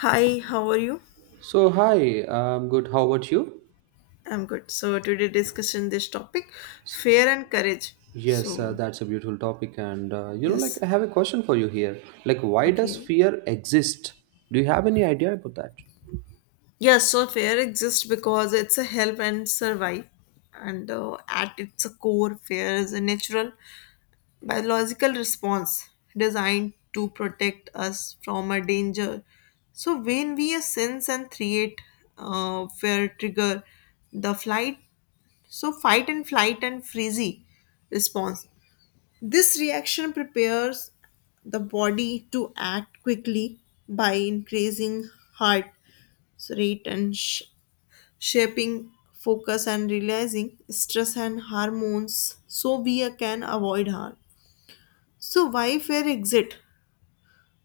Hi, how are you? So, hi, I'm good. How about you? I'm good. So today discussion this topic, fear and courage. Yes, So that's a beautiful topic. And, you know, like, yes, I have a question for you here. Like, why does okay. fear exist? Do you have any idea about that? Yes, so fear exists because it's a help and survive, and at its core, fear is a natural biological response designed to protect us from a danger. So when we sense and create fear trigger the flight, so fight and flight and freeze response. This reaction prepares the body to act quickly by increasing heart rate and shaping focus and releasing stress and hormones so we can avoid harm. So why fair exit?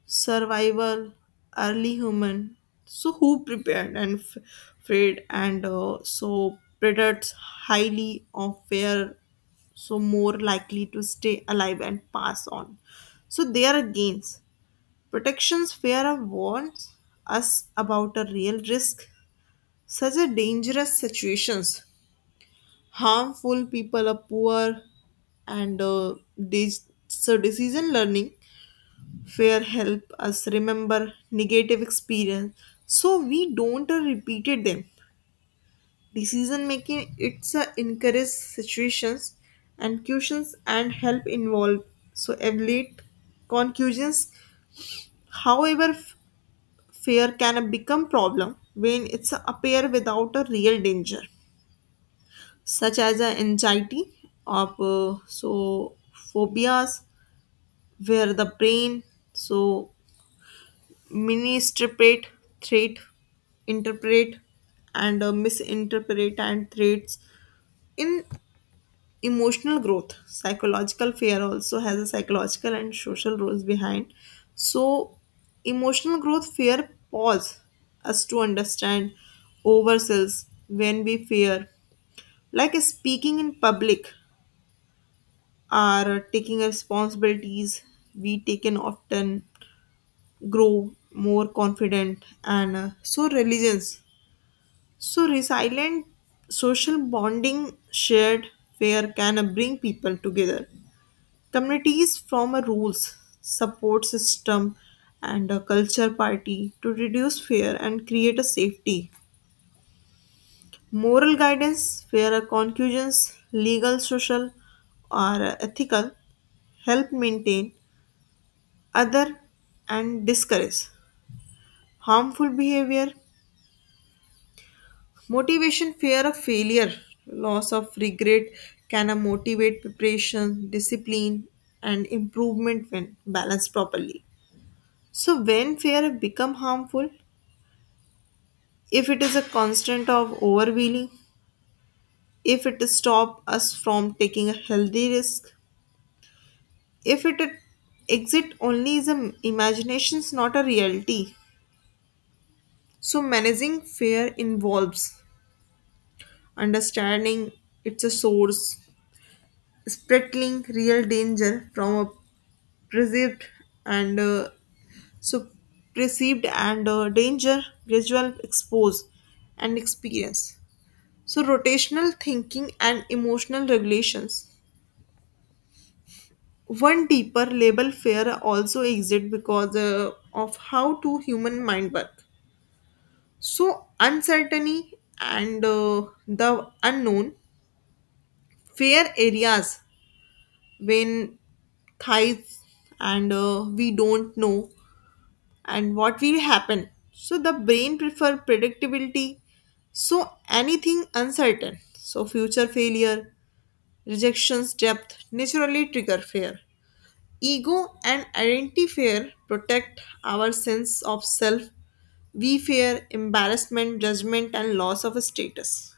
Survival, early human. So who prepared and afraid and so predators highly of fair so more likely to stay alive and pass on. So there are gains. Protection's fear warns us about a real risk, such as dangerous situations, harmful people are poor, and these so decision learning fear help us remember negative experience so we don't repeated them. Decision making it's a encourage situations and questions and help involve so evaluate conclusions. However, fear can become problem when it's appear without a real danger, such as a anxiety of phobias where the brain so misinterpret threat interpret and misinterpret and threats in emotional growth psychological fear also has a psychological and social roles behind so emotional growth fear pause us to understand ourselves when we fear, like speaking in public or taking responsibilities we taken often grow more confident and so religions so resilient social bonding shared fear can bring people together. Communities form a rules, support system, and a culture party to reduce fear and create a safety. Moral guidance, where a conclusions, legal, social, or ethical, help maintain other and discourage harmful behavior. Motivation, fear of failure, loss of regret can motivate preparation, discipline, and improvement when balanced properly. So when fear have become harmful, if it is a constant of overwhelming, if it stop us from taking a healthy risk, if it exit only is a imaginations not a reality. So managing fear involves understanding it's a source, spreading real danger from a perceived and so perceived and danger gradual expose and experience. So, rotational thinking and emotional regulations. One deeper label fear also exists because of how two human mind work. So, uncertainty and the unknown, fair areas when thighs and we don't know and what will happen. So, the brain prefer predictability. So, anything uncertain. So, future failure. Rejection's depth naturally trigger fear. Ego and identity fear protect our sense of self. We fear embarrassment, judgment, and loss of status.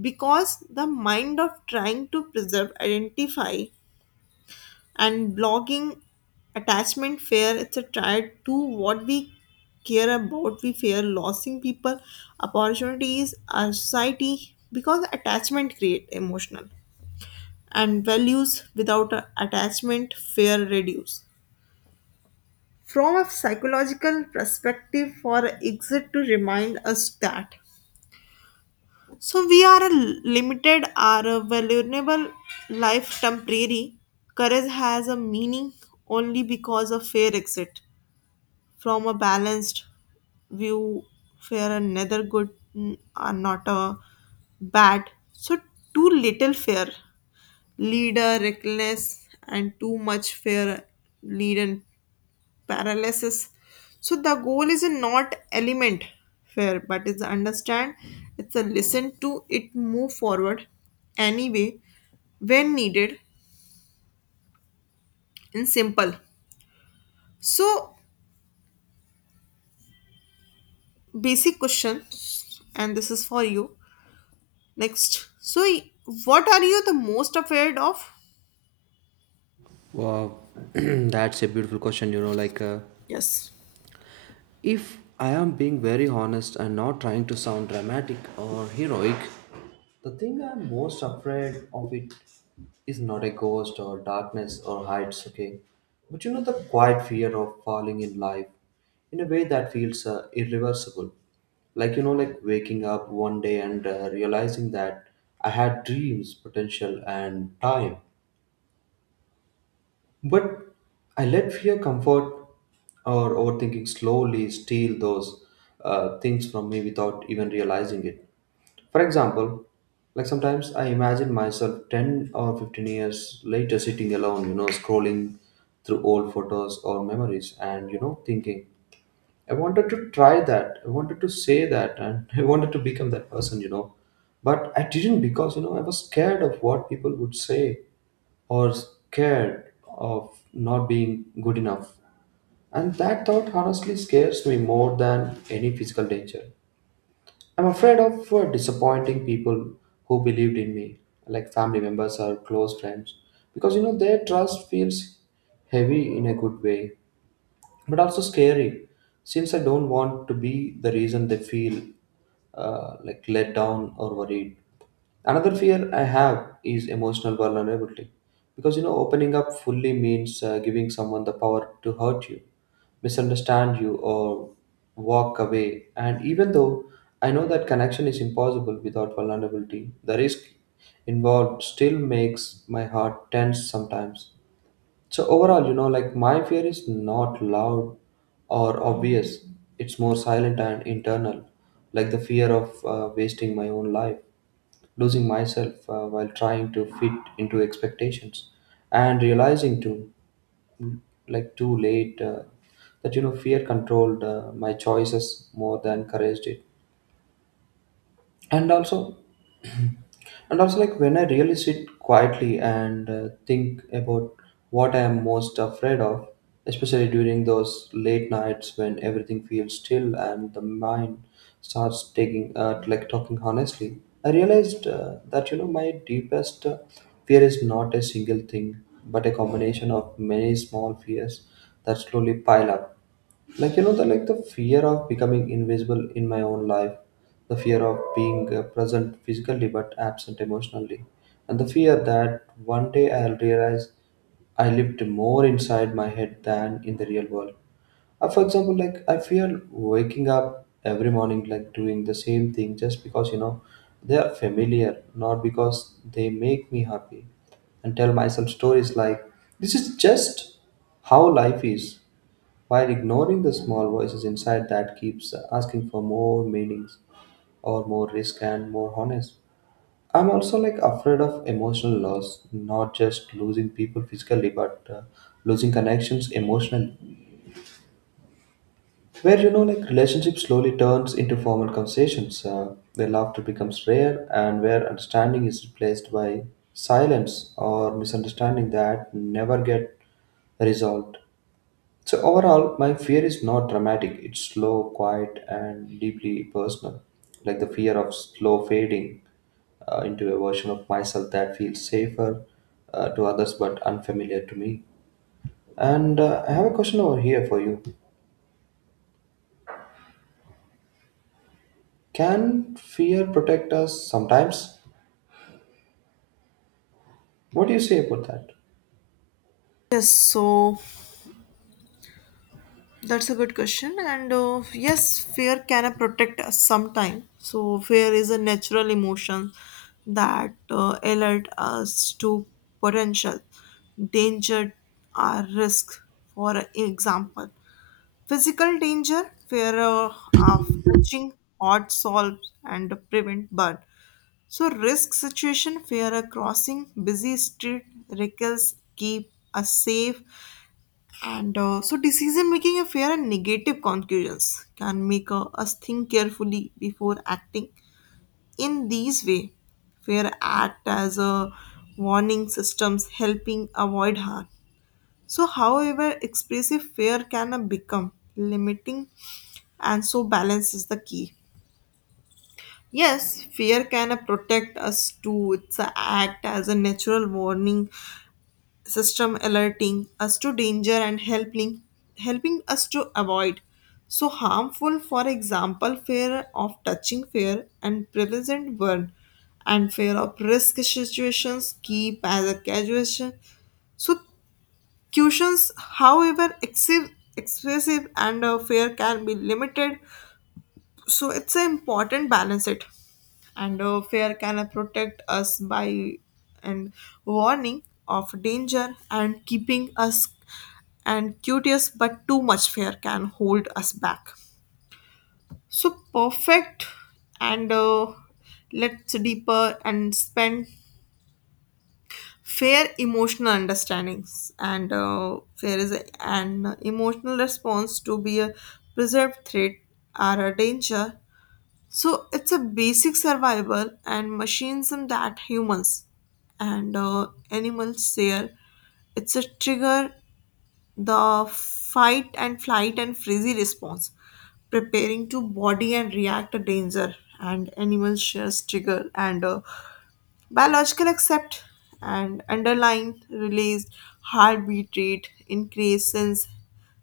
Because the mind of trying to preserve, identify, and blogging attachment fear, it's a try to what we care about. We fear losing people, opportunities, our society, because attachment create emotional and values without attachment fear reduce. From a psychological perspective, for exit to remind us that. So we are a limited or a vulnerable life temporary. Courage has a meaning only because of fair exit. From a balanced view, fair and neither good are not a bad. So too little fair leader reckless and too much fear lead and paralysis so the goal is not element fear but it's understand it's a listen to it move forward anyway when needed in simple so basic question and this is for you next so what are you the most afraid of. Wow, that's a beautiful question. You know, like, yes if I am being very honest and not trying to sound dramatic or heroic, the thing I'm most afraid of it is not a ghost or darkness or heights, okay? But you know the quiet fear of falling in life in a way that feels irreversible. Like, you know, like waking up one day and realizing that I had dreams, potential, and time, but I let fear, comfort, or overthinking slowly steal those things from me without even realizing it. For example, like sometimes I imagine myself 10 or 15 years later sitting alone, you know, scrolling through old photos or memories and, you know, thinking, I wanted to try that, I wanted to say that, and I wanted to become that person, you know. But I didn't because, you know, I was scared of what people would say or scared of not being good enough. And that thought honestly scares me more than any physical danger. I'm afraid of disappointing people who believed in me, like family members or close friends, because you know their trust feels heavy in a good way, but also scary, since I don't want to be the reason they feel like let down or worried. Another fear I have is emotional vulnerability. Because you know, opening up fully means giving someone the power to hurt you, misunderstand you, or walk away. And even though I know that connection is impossible without vulnerability, the risk involved still makes my heart tense sometimes. So, overall, you know, like my fear is not loud or obvious, it's more silent and internal, like the fear of wasting my own life, losing myself while trying to fit into expectations, and realizing too late, that you know fear controlled my choices more than courage did. And also and also like when I really sit quietly and think about what I am most afraid of, especially during those late nights when everything feels still and the mind starts taking, like talking honestly, I realized that you know my deepest fear is not a single thing but a combination of many small fears that slowly pile up, like you know the fear of becoming invisible in my own life, the fear of being present physically but absent emotionally, and the fear that one day I'll realize I lived more inside my head than in the real world. For example, like I fear waking up every morning, like doing the same thing just because you know they are familiar, not because they make me happy, and tell myself stories like this is just how life is, while ignoring the small voices inside that keeps asking for more meanings or more risk and more honest. I'm also like afraid of emotional loss, not just losing people physically, but losing connections emotionally, where you know like relationship slowly turns into formal conversations, where laughter becomes rare and where understanding is replaced by silence or misunderstanding that never get resolved. So overall, my fear is not dramatic. It's slow, quiet, and deeply personal, like the fear of slow fading into a version of myself that feels safer to others but unfamiliar to me. And I have a question over here for you. Can fear protect us sometimes? What do you say about that? yes so that's a good question. And yes, fear can protect us sometime. So fear is a natural emotion that alert us to potential danger or risk. For example, physical danger, fear of touching hot salts and prevent burn. So risk situation, fear of crossing busy street, reckless keep us safe and so, decision making affair and negative conclusions can make us think carefully before acting. In these way, fear act as a warning systems helping avoid harm. So, however, expressive fear can become limiting, and so balance is the key. Yes, fear can protect us too. It's a act as a natural warning system alerting us to danger and helping us to avoid so harmful. For example, fear of touching fear and present burn and fear of risk situations keep as a casuation, so cushions. However, excessive excessive and fear can be limited so it's an important balance it and fear can protect us by and warning of danger and keeping us and curious, but too much fear can hold us back. So perfect and let's deeper and spend fair emotional understandings and fair is an emotional response to be a preserved threat or a danger. So it's a basic survival and machines that humans and animals share. It's a trigger the fight and flight and frizzy response, preparing to body and react to danger, and animal shares trigger and biological accept and underlying release, heartbeat rate, increase sense,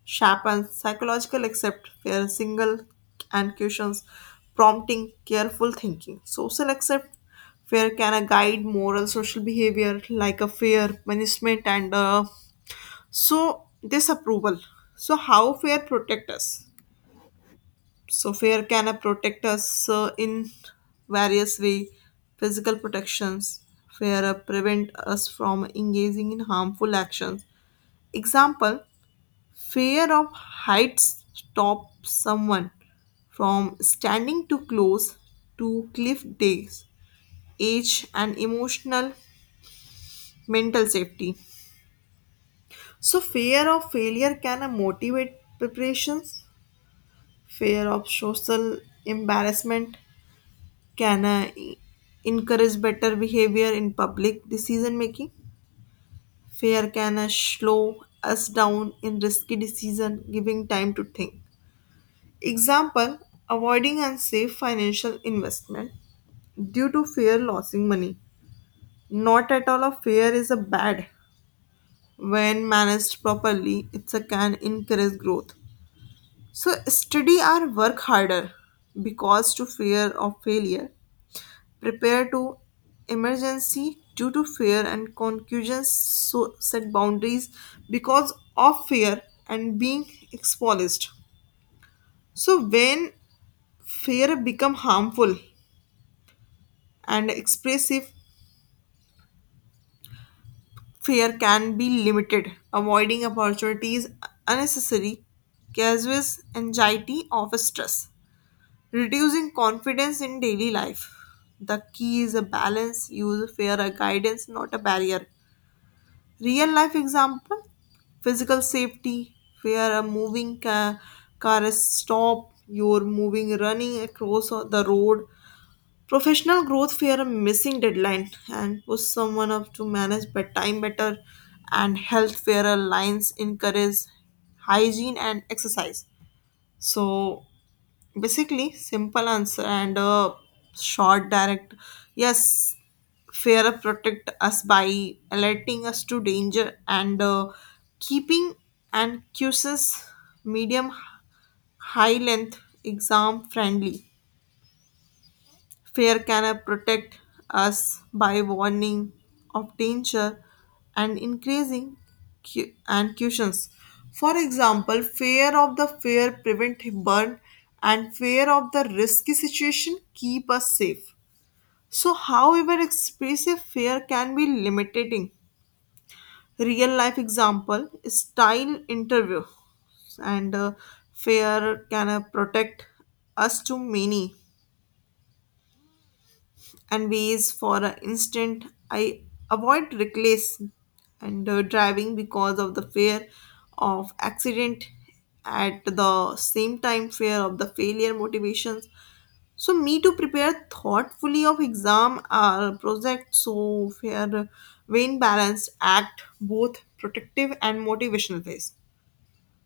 sharpens psychological accept, fear single and cushions, prompting careful thinking. Social accept fear can guide moral social behavior like a fear, punishment, and so disapproval. So how fear protect us? So fear can protect us in various way. Physical protections. Fear prevent us from engaging in harmful actions. Example: fear of heights stop someone from standing too close to cliff days, age and emotional mental safety. So fear of failure can motivate preparations. Fear of social embarrassment can encourage better behavior in public decision making. Fear can slow us down in risky decision, giving time to think. Example, avoiding unsafe financial investment due to fear losing money. Not at all a fear is a bad. When managed properly, it can encourage growth. So study or work harder because to fear of failure prepare to emergency due to fear and confusion so set boundaries because of fear and being exposed. So when fear become harmful and expressive fear can be limited avoiding opportunities unnecessary causes anxiety of stress reducing confidence in daily life, the key is a balance use fear a guidance not a barrier. Real life example, physical safety, where a car is stopped, you're moving, running across the road. Professional growth, fear a missing deadline and push someone up to manage but time better. And health, where a lines encourage hygiene and exercise. So, basically simple answer and a short direct yes, fear protect us by alerting us to danger and keeping and cuses medium high length exam friendly. Fear can protect us by warning of danger and increasing cu- and cautions. For example, fear of the fear prevent burn and fear of the risky situation keep us safe. So, however, expressive fear can be limiting. Real life example style interview and fear can protect us to many and ways for an instant I avoid reckless and driving because of the fear of accident. At the same time fear of the failure motivations so me to prepare thoughtfully of exam or project so fair vein balanced act both protective and motivational phase.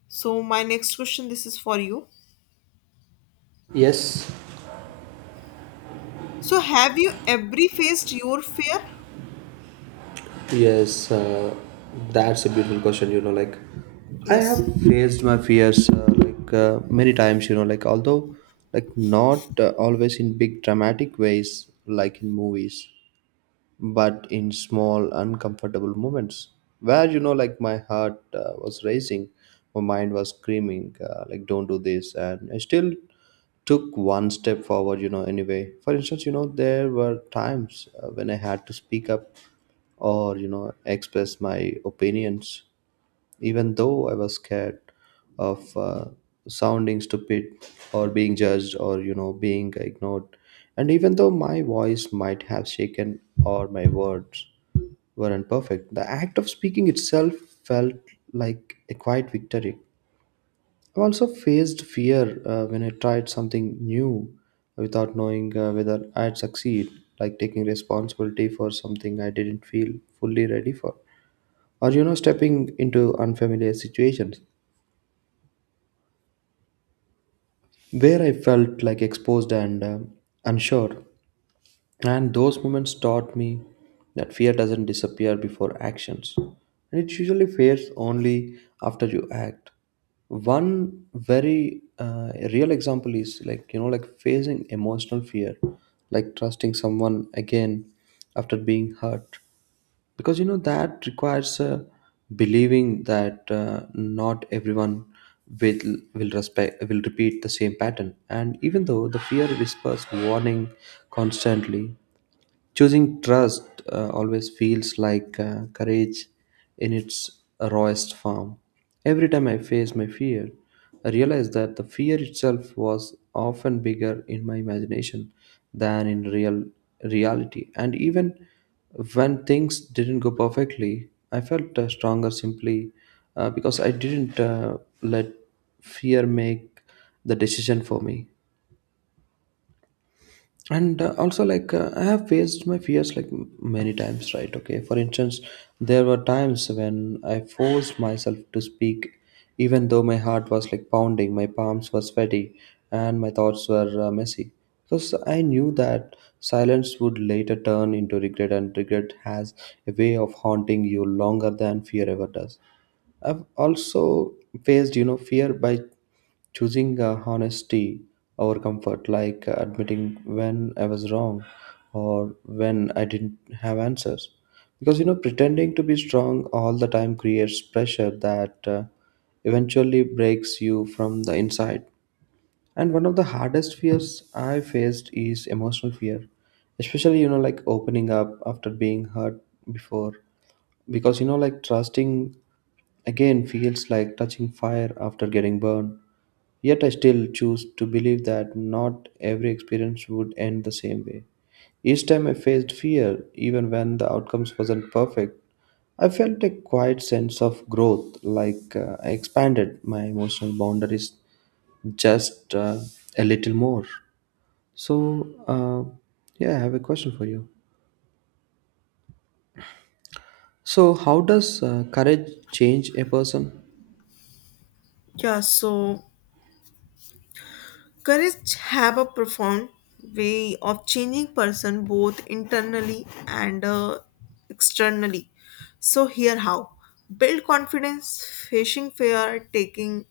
So my next question this is for you, Yes. so have you ever faced your fear. Yes, that's a beautiful question. You know, like I have yes faced my fears like many times. You know, like although like not always in big dramatic ways, like in movies, but in small uncomfortable moments where you know, like my heart was racing, my mind was screaming, like don't do this, and I still took one step forward. You know, anyway. For instance, you know, there were times when I had to speak up or you know express my opinions, even though I was scared of sounding stupid or being judged or you know being ignored. And even though my voice might have shaken or my words weren't perfect, the act of speaking itself felt like a quiet victory. I also faced fear when I tried something new without knowing whether I'd succeed, like taking responsibility for something I didn't feel fully ready for, or you know stepping into unfamiliar situations where I felt like exposed and unsure. And those moments taught me that fear doesn't disappear before actions, and it usually fades only after you act. One very real example is like you know like facing emotional fear, like trusting someone again after being hurt, because you know that requires believing that not everyone will will repeat the same pattern. And even though the fear whispers warning constantly, choosing trust always feels like courage in its rawest form. Every time I face my fear, I realize that the fear itself was often bigger in my imagination than in real reality. And even when things didn't go perfectly, I felt stronger simply because I didn't let fear make the decision for me. And also like I have faced my fears like many times, right? Okay, for instance, there were times when I forced myself to speak even though my heart was like pounding, my palms were sweaty, and my thoughts were messy, because I knew that silence would later turn into regret, and regret has a way of haunting you longer than fear ever does. I've also faced, you know, fear by choosing honesty over comfort, like admitting when I was wrong or when I didn't have answers. Because, you know, pretending to be strong all the time creates pressure that eventually breaks you from the inside. And one of the hardest fears I faced is emotional fear, especially, you know, like opening up after being hurt before. Because, you know, like trusting again, feels like touching fire after getting burned. Yet I still choose to believe that not every experience would end the same way. Each time I faced fear, even when the outcomes wasn't perfect, I felt a quiet sense of growth, like I expanded my emotional boundaries just a little more. So, yeah, I have a question for you. So, how does courage change a person? yeah, so courage have a profound way of changing person both internally and externally. So here how build confidence, facing fear, taking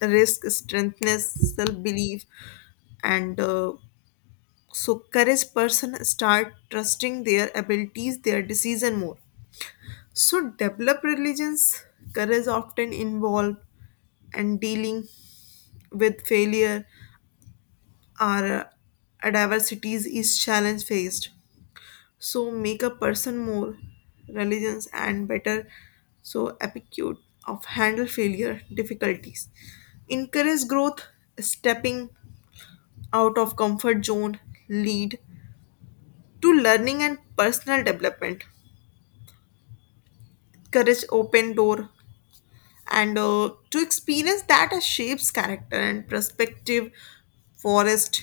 risk, strengthness, self belief, and so courage person start trusting their abilities, their decision more. So develop religions. Courage often involve and dealing with failure. Our diversities is challenge faced so make a person more religious and better so aptitude of handle failure difficulties encourage growth stepping out of comfort zone lead to learning and personal development courage open door and to experience that as shapes character and perspective forest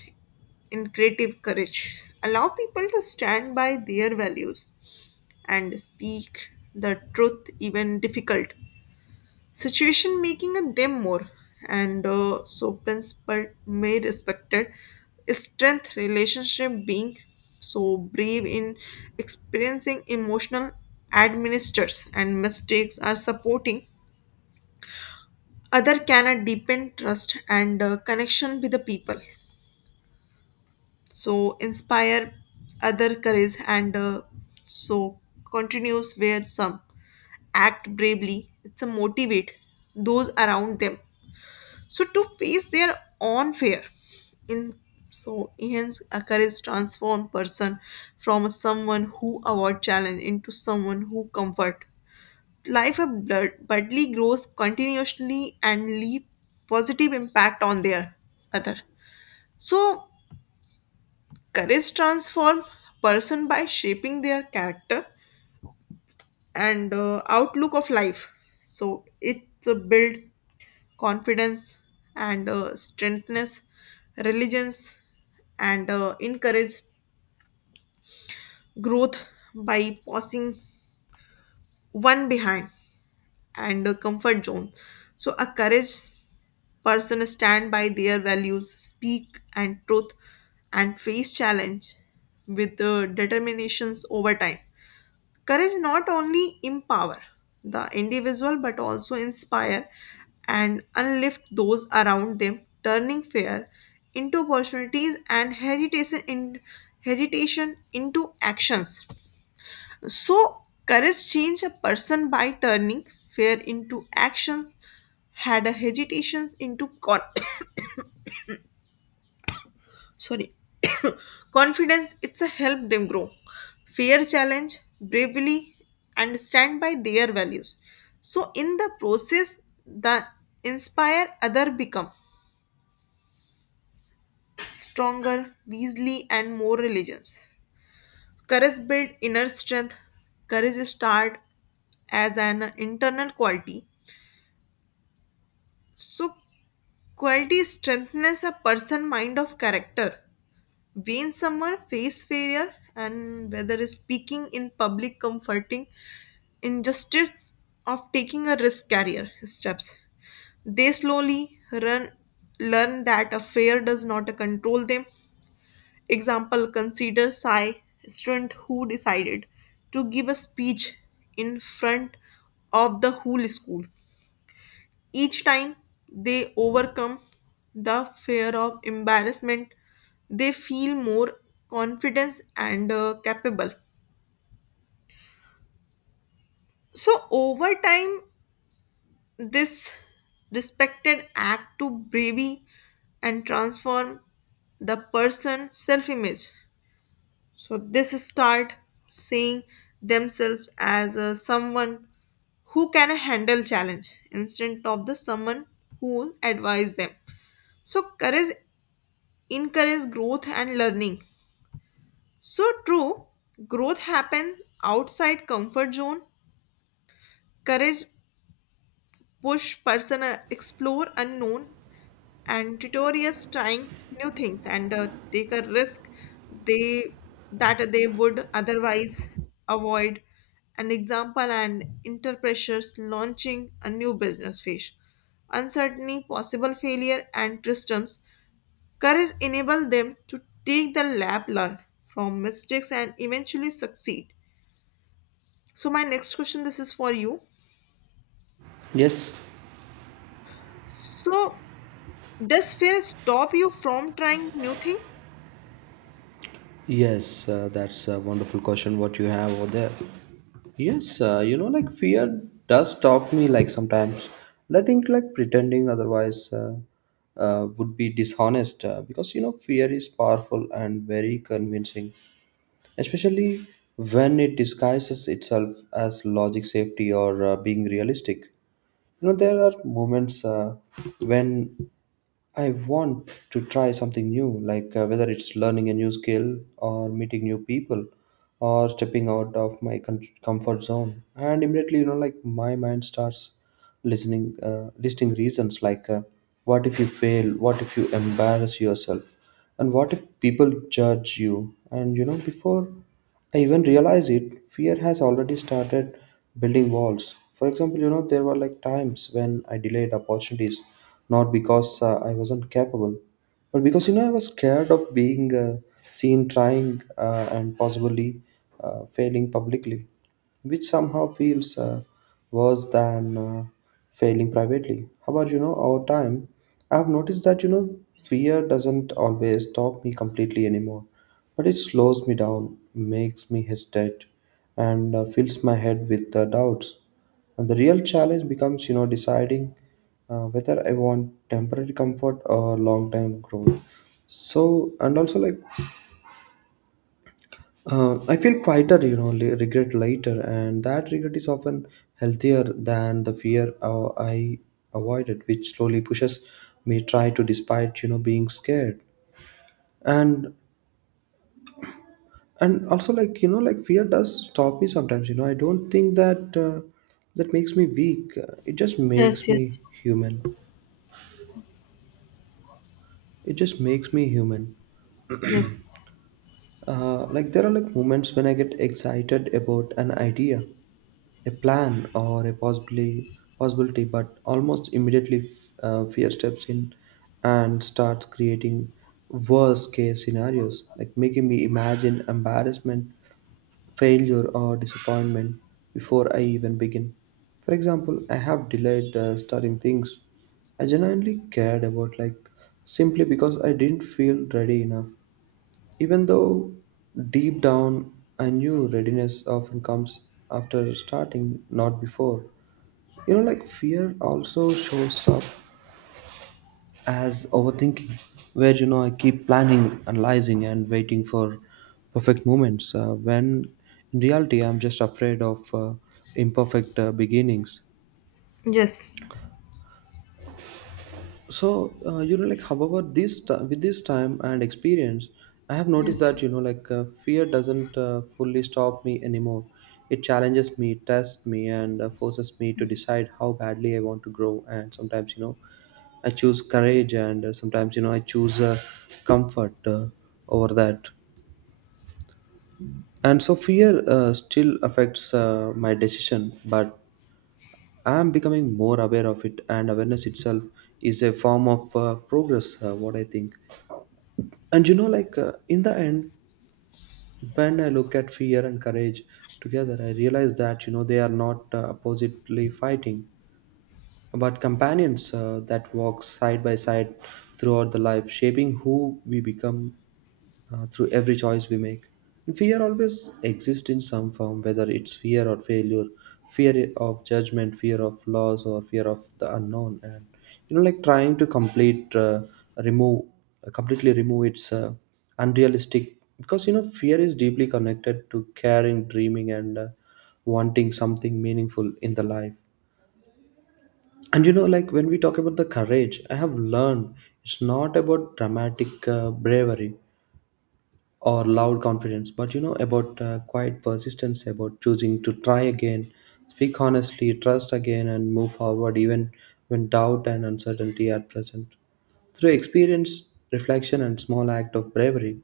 in creative courage allow people to stand by their values and speak the truth even difficult situation making them more and so principle may respected strength relationship being so brave in experiencing emotional administers and mistakes are supporting other cannot deepen trust and connection with the people so inspire other courage and so continues where some act bravely it's a motivate those around them so to face their own fear in so hence a courage transform person from someone who avoid challenge into someone who comfort life of Budley grows continuously and leave positive impact on their other. So courage transform person by shaping their character and outlook of life. So it build confidence and strengthness, religions and encourage growth by passing one behind and a comfort zone. So a courage person stand by their values, speak and truth, and face challenge with determinations over time. Courage not only empower the individual but also inspire and unlift those around them, turning fear into opportunities and hesitation into actions. So courage change a person by turning fear into actions, had a sorry confidence it's a help them grow. Fear challenge bravely and stand by their values so in the process the inspire other become stronger wisely and more religious. Courage build inner strength. Courage start as an internal quality so quality strengthens a person mind of character. When someone face failure and whether is speaking in public comforting injustice of taking a risk carrier steps, they slowly run learn that a fear does not control them. Example, consider Sai student who decided to give a speech in front of the whole school. Each time they overcome the fear of embarrassment, they feel more confidence and capable. So, over time, this respected act to bravery and transform the person's self image. So, this start seeing themselves as someone who can handle challenge instead of the someone who advise them so courage encourage growth and learning. So true, growth happen outside comfort zone. Courage push person explore unknown and tutorials trying new things and take a risk they that they would otherwise avoid. An example and inter pressures launching a new business phase, uncertainty, possible failure, and systems. Courage enables them to take the lab, learn from mistakes, and eventually succeed. So, my next question this is for you. Yes. So, does fear stop you from trying new thing? Yes, that's a wonderful question what you have over there. Yes, you know, like fear does stop me like sometimes. And I think like pretending otherwise, would be dishonest, because you know fear is powerful and very convincing, especially when it disguises itself as logic, safety, or being realistic. You know, there are moments when I want to try something new, like whether it's learning a new skill or meeting new people or stepping out of my comfort zone. And immediately, you know, like my mind starts listening listing reasons like what if you fail, what if you embarrass yourself, and what if people judge you. And you know, before I even realize it, fear has already started building walls. For example, you know there were like times when I delayed opportunities, not because I wasn't capable, but because you know I was scared of being seen trying, and possibly failing publicly, which somehow feels worse than failing privately. However, you know, over time, I have noticed that, you know, fear doesn't always stop me completely anymore, but it slows me down, makes me hesitate, and fills my head with doubts. And the real challenge becomes, you know, deciding whether I want temporary comfort or long term growth. So, and also like I feel quieter, you know, regret later, and that regret is often healthier than the fear I avoided, which slowly pushes me try to, despite you know being scared, and and also like you know like fear does stop me sometimes. You know, I don't think that that makes me weak. It just makes Yes, me yes, human. It just makes me human. yes, Like there are like moments when I get excited about an idea, a plan, or a possibly possibility, but almost immediately, fear steps in and starts creating worst case scenarios, like making me imagine embarrassment, failure, or disappointment before I even begin. For example, I have delayed starting things I genuinely cared about, like simply because I didn't feel ready enough, even though deep down I knew readiness often comes after starting, not before. You know, like fear also shows up as overthinking, where you know I keep planning, analyzing, and waiting for perfect moments. When in reality, I'm just afraid of imperfect beginnings. yes, So you know like however with this time and experience, I have noticed yes, that yes, you know like fear doesn't fully stop me anymore, it challenges me, tests me, and forces me to decide how badly I want to grow. And sometimes you know I choose courage, and sometimes you know I choose comfort over that. And so fear still affects my decision, but I am becoming more aware of it, and awareness itself is a form of progress, what I think. And you know like in the end, when I look at fear and courage together, I realize that you know they are not oppositely fighting, but companions that walk side by side throughout the life, shaping who we become through every choice we make. And fear always exists in some form, whether it's fear or failure, fear of judgment, fear of loss, or fear of the unknown. And you know, like trying to remove, completely remove its unrealistic, because you know fear is deeply connected to caring, dreaming, and wanting something meaningful in the life. And you know, like when we talk about the courage, I have learned it's not about dramatic bravery or loud confidence, but you know about quiet persistence, about choosing to try again, speak honestly, trust again, and move forward even when doubt and uncertainty are present. Through experience, reflection, and small act of bravery,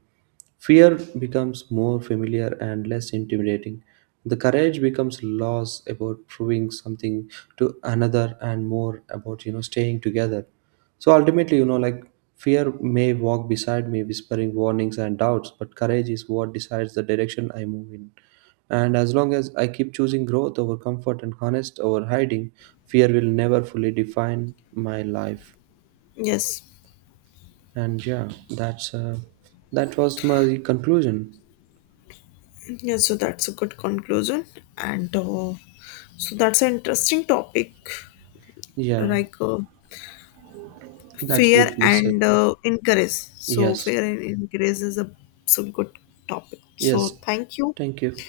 fear becomes more familiar and less intimidating. The courage becomes loss about proving something to another, and more about you know staying together. So ultimately, you know, like fear may walk beside me, whispering warnings and doubts, but courage is what decides the direction I move in. And as long as I keep choosing growth over comfort and honest over hiding, fear will never fully define my life. yes. And yeah, that's that was my conclusion. Yes. So, that's a good conclusion. And so, that's an interesting topic Yeah, like that's fear beautifully said. and encourage. So, Yes, fear and encourage is a so good topic. So, yes. thank you. Thank you.